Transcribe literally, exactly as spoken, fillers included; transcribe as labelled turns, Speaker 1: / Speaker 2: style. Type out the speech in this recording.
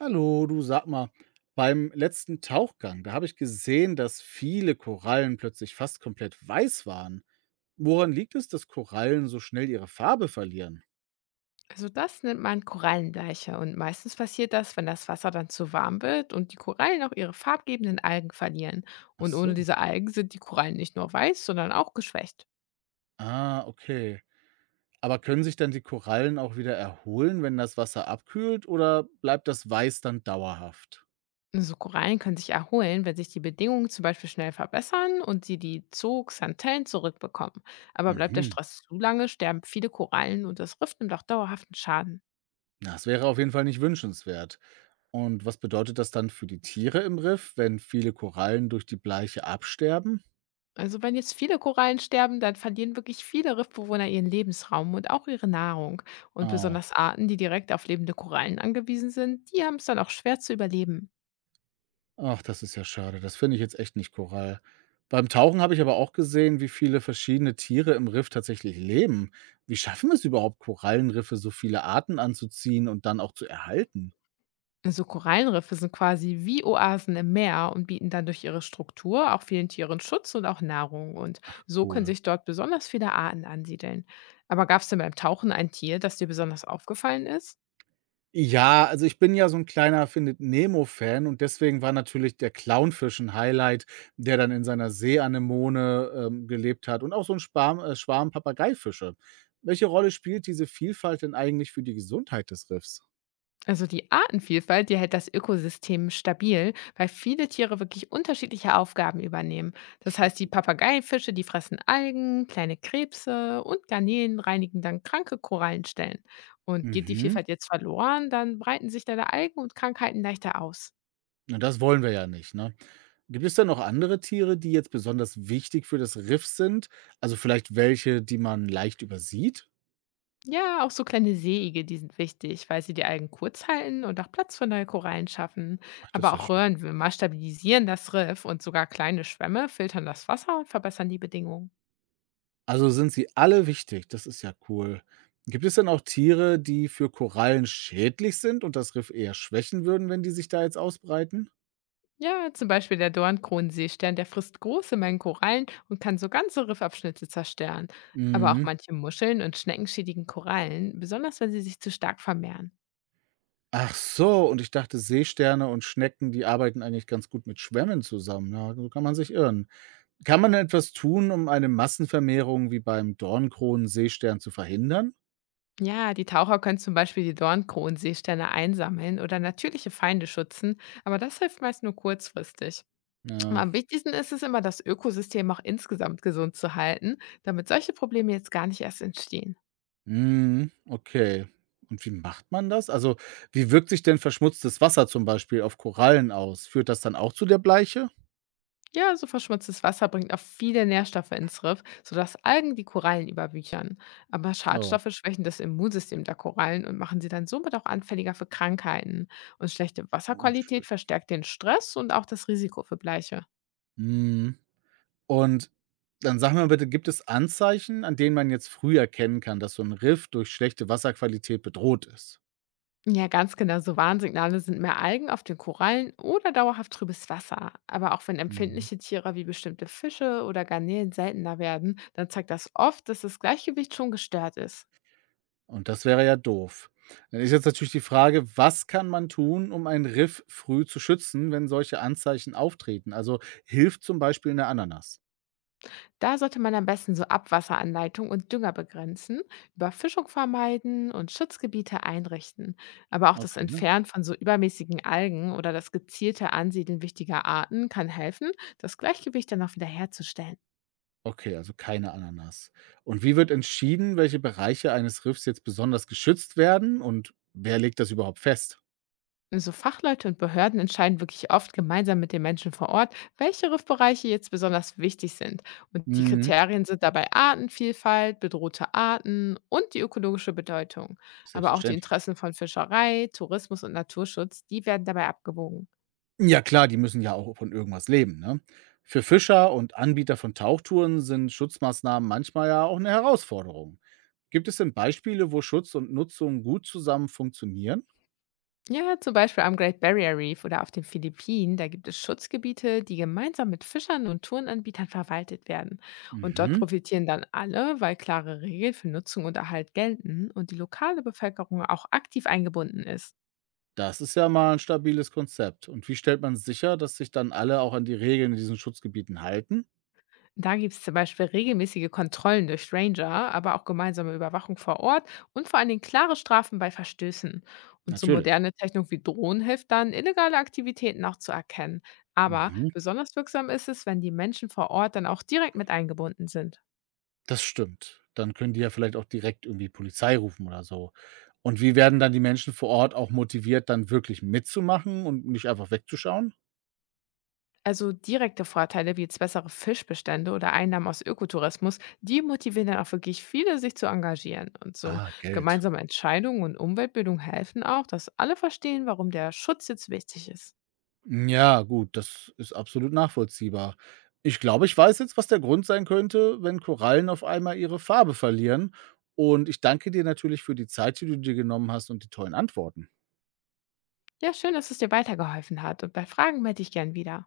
Speaker 1: Hallo, du, sag mal, beim letzten Tauchgang, da habe ich gesehen, dass viele Korallen plötzlich fast komplett weiß waren. Woran liegt es, dass Korallen so schnell ihre Farbe verlieren?
Speaker 2: Also das nennt man Korallenbleiche und meistens passiert das, wenn das Wasser dann zu warm wird und die Korallen auch ihre farbgebenden Algen verlieren.
Speaker 1: Ach
Speaker 2: Und ohne
Speaker 1: so.
Speaker 2: diese Algen sind die Korallen nicht nur weiß, sondern auch geschwächt.
Speaker 1: Ah, okay. Aber können sich dann die Korallen auch wieder erholen, wenn das Wasser abkühlt, oder bleibt das Weiß dann dauerhaft?
Speaker 2: So Korallen können sich erholen, wenn sich die Bedingungen zum Beispiel schnell verbessern und sie die Zooxanthellen zurückbekommen. Aber bleibt der
Speaker 1: Mhm.
Speaker 2: Stress zu lange, sterben viele Korallen und das Riff nimmt auch dauerhaften Schaden.
Speaker 1: Na, das wäre auf jeden Fall nicht wünschenswert. Und was bedeutet das dann für die Tiere im Riff, wenn viele Korallen durch die Bleiche absterben?
Speaker 2: Also wenn jetzt viele Korallen sterben, dann verlieren wirklich viele Riffbewohner ihren Lebensraum und auch ihre Nahrung. Und
Speaker 1: Ah,
Speaker 2: besonders Arten, die direkt auf lebende Korallen angewiesen sind, die haben es dann auch schwer zu überleben.
Speaker 1: ach, das ist ja schade. Das finde ich jetzt echt nicht Korall. Beim Tauchen habe ich aber auch gesehen, wie viele verschiedene Tiere im Riff tatsächlich leben. Wie schaffen es überhaupt Korallenriffe, so viele Arten anzuziehen und dann auch zu erhalten?
Speaker 2: Also Korallenriffe sind quasi wie Oasen im Meer und bieten dann durch ihre Struktur auch vielen Tieren Schutz und auch Nahrung. Und so können
Speaker 1: Cool.
Speaker 2: sich dort besonders viele Arten ansiedeln. Aber gab es denn beim Tauchen ein Tier, das dir besonders aufgefallen ist?
Speaker 1: Ja, also ich bin ja so ein kleiner Findet Nemo-Fan und deswegen war natürlich der Clownfisch ein Highlight, der dann in seiner see ähm, gelebt hat, und auch so ein Sparm äh, Schwarm Papageifische. Welche Rolle spielt diese Vielfalt denn eigentlich für die Gesundheit des Riffs?
Speaker 2: Also die Artenvielfalt, die hält das Ökosystem stabil, weil viele Tiere wirklich unterschiedliche Aufgaben übernehmen. Das heißt, die
Speaker 1: Stabil.
Speaker 2: Papageifische, die fressen Algen, kleine Krebse und Garnelen reinigen dann kranke Korallenstellen. Und geht die
Speaker 1: Mhm.
Speaker 2: Vielfalt jetzt verloren, dann breiten sich deine Algen und Krankheiten leichter aus.
Speaker 1: Na, das wollen wir ja nicht, ne? Gibt es denn noch andere Tiere, die jetzt besonders wichtig für das Riff sind? Also vielleicht welche, die man leicht übersieht?
Speaker 2: Ja, auch so kleine Seeigel, die sind wichtig, weil sie die Algen kurz halten und auch Platz für neue Korallen schaffen.
Speaker 1: Ach, das
Speaker 2: Aber
Speaker 1: ist ja
Speaker 2: auch
Speaker 1: schön.
Speaker 2: Röhrenwürmer stabilisieren das Riff und sogar kleine Schwämme filtern das Wasser und verbessern die Bedingungen.
Speaker 1: Also sind sie alle wichtig, das ist ja cool. Gibt es denn auch Tiere, die für Korallen schädlich sind und das Riff eher schwächen würden, wenn die sich da jetzt ausbreiten?
Speaker 2: Ja, zum Beispiel der Dornkronenseestern, der frisst große Mengen Korallen und kann so ganze Riffabschnitte zerstören. Aber auch
Speaker 1: Mhm.
Speaker 2: manche Muscheln und Schnecken schädigen Korallen, besonders wenn sie sich zu stark vermehren.
Speaker 1: Ach so, und ich dachte, Seesterne und Schnecken, die arbeiten eigentlich ganz gut mit Schwämmen zusammen. Ja, so kann man sich irren. Kann man etwas tun, um eine Massenvermehrung wie beim Dornkronenseestern zu verhindern?
Speaker 2: Ja, die Taucher können zum Beispiel die Dornkronenseesterne einsammeln oder natürliche Feinde schützen, aber das hilft meist nur kurzfristig.
Speaker 1: Ja.
Speaker 2: Am wichtigsten ist es immer, das Ökosystem auch insgesamt gesund zu halten, damit solche Probleme jetzt gar nicht erst entstehen.
Speaker 1: Mhm, okay. Und wie macht man das? Also, wie wirkt sich denn verschmutztes Wasser zum Beispiel auf Korallen aus? Führt das dann auch zu der Bleiche?
Speaker 2: Ja, so verschmutztes Wasser bringt auch viele Nährstoffe ins Riff, sodass Algen die Korallen überwüchern. Aber
Speaker 1: Oh,
Speaker 2: Schadstoffe schwächen das Immunsystem der Korallen und machen sie dann somit auch anfälliger für Krankheiten. Und schlechte Wasserqualität
Speaker 1: unschön.
Speaker 2: verstärkt den Stress und auch das Risiko für Bleiche.
Speaker 1: Mhm. Und dann sag mal bitte, gibt es Anzeichen, an denen man jetzt früh erkennen kann, dass so ein Riff durch schlechte Wasserqualität bedroht ist?
Speaker 2: Ja, ganz genau, so Warnsignale sind mehr Algen auf den Korallen oder dauerhaft trübes Wasser. Aber auch wenn
Speaker 1: Mhm.
Speaker 2: empfindliche Tiere wie bestimmte Fische oder Garnelen seltener werden, dann zeigt das oft, dass das Gleichgewicht schon gestört ist.
Speaker 1: Und das wäre ja doof. Dann ist jetzt natürlich die Frage, was kann man tun, um ein Riff früh zu schützen, wenn solche Anzeichen auftreten? Also, hilft zum Beispiel eine Ananas?
Speaker 2: Da sollte man am besten so Abwasseranleitung und Dünger begrenzen, Überfischung vermeiden und Schutzgebiete einrichten. Aber auch das
Speaker 1: Okay, ne?
Speaker 2: Entfernen von so übermäßigen Algen oder das gezielte Ansiedeln wichtiger Arten kann helfen, das Gleichgewicht dann auch wieder herzustellen.
Speaker 1: Okay, also keine Ananas. Und wie wird entschieden, welche Bereiche eines Riffs jetzt besonders geschützt werden und wer legt das überhaupt fest?
Speaker 2: So Fachleute und Behörden entscheiden wirklich oft gemeinsam mit den Menschen vor Ort, welche Riffbereiche jetzt besonders wichtig sind. Und die
Speaker 1: Mhm,
Speaker 2: Kriterien sind dabei Artenvielfalt, bedrohte Arten und die ökologische Bedeutung. Aber auch die
Speaker 1: selbstverständlich.
Speaker 2: Interessen von Fischerei, Tourismus und Naturschutz, die werden dabei abgewogen.
Speaker 1: Ja klar, die müssen ja auch von irgendwas leben, ne? Für Fischer und Anbieter von Tauchtouren sind Schutzmaßnahmen manchmal ja auch eine Herausforderung. Gibt es denn Beispiele, wo Schutz und Nutzung gut zusammen funktionieren?
Speaker 2: Ja, zum Beispiel am Great Barrier Reef oder auf den Philippinen, da gibt es Schutzgebiete, die gemeinsam mit Fischern und Tourenanbietern verwaltet werden. Und dort
Speaker 1: Mhm,
Speaker 2: profitieren dann alle, weil klare Regeln für Nutzung und Erhalt gelten und die lokale Bevölkerung auch aktiv eingebunden ist.
Speaker 1: das ist ja mal ein stabiles Konzept. Und wie stellt man sicher, dass sich dann alle auch an die Regeln in diesen Schutzgebieten halten?
Speaker 2: Da gibt es zum Beispiel regelmäßige Kontrollen durch Ranger, aber auch gemeinsame Überwachung vor Ort und vor allen Dingen klare Strafen bei Verstößen. Und so
Speaker 1: Natürlich.
Speaker 2: moderne Technik wie Drohnen hilft dann, illegale Aktivitäten auch zu erkennen. Aber
Speaker 1: Mhm,
Speaker 2: besonders wirksam ist es, wenn die Menschen vor Ort dann auch direkt mit eingebunden sind.
Speaker 1: das stimmt. Dann können die ja vielleicht auch direkt irgendwie Polizei rufen oder so. Und wie werden dann die Menschen vor Ort auch motiviert, dann wirklich mitzumachen und nicht einfach wegzuschauen?
Speaker 2: Also direkte Vorteile wie jetzt bessere Fischbestände oder Einnahmen aus Ökotourismus, die motivieren dann auch wirklich viele, sich zu engagieren. Und so
Speaker 1: Ah, Geld.
Speaker 2: gemeinsame Entscheidungen und Umweltbildung helfen auch, dass alle verstehen, warum der Schutz jetzt wichtig ist.
Speaker 1: Ja, gut, das ist absolut nachvollziehbar. Ich glaube, ich weiß jetzt, was der Grund sein könnte, wenn Korallen auf einmal ihre Farbe verlieren. Und ich danke dir natürlich für die Zeit, die du dir genommen hast, und die tollen Antworten.
Speaker 2: Ja, schön, dass es dir weitergeholfen hat und bei Fragen melde ich gern wieder.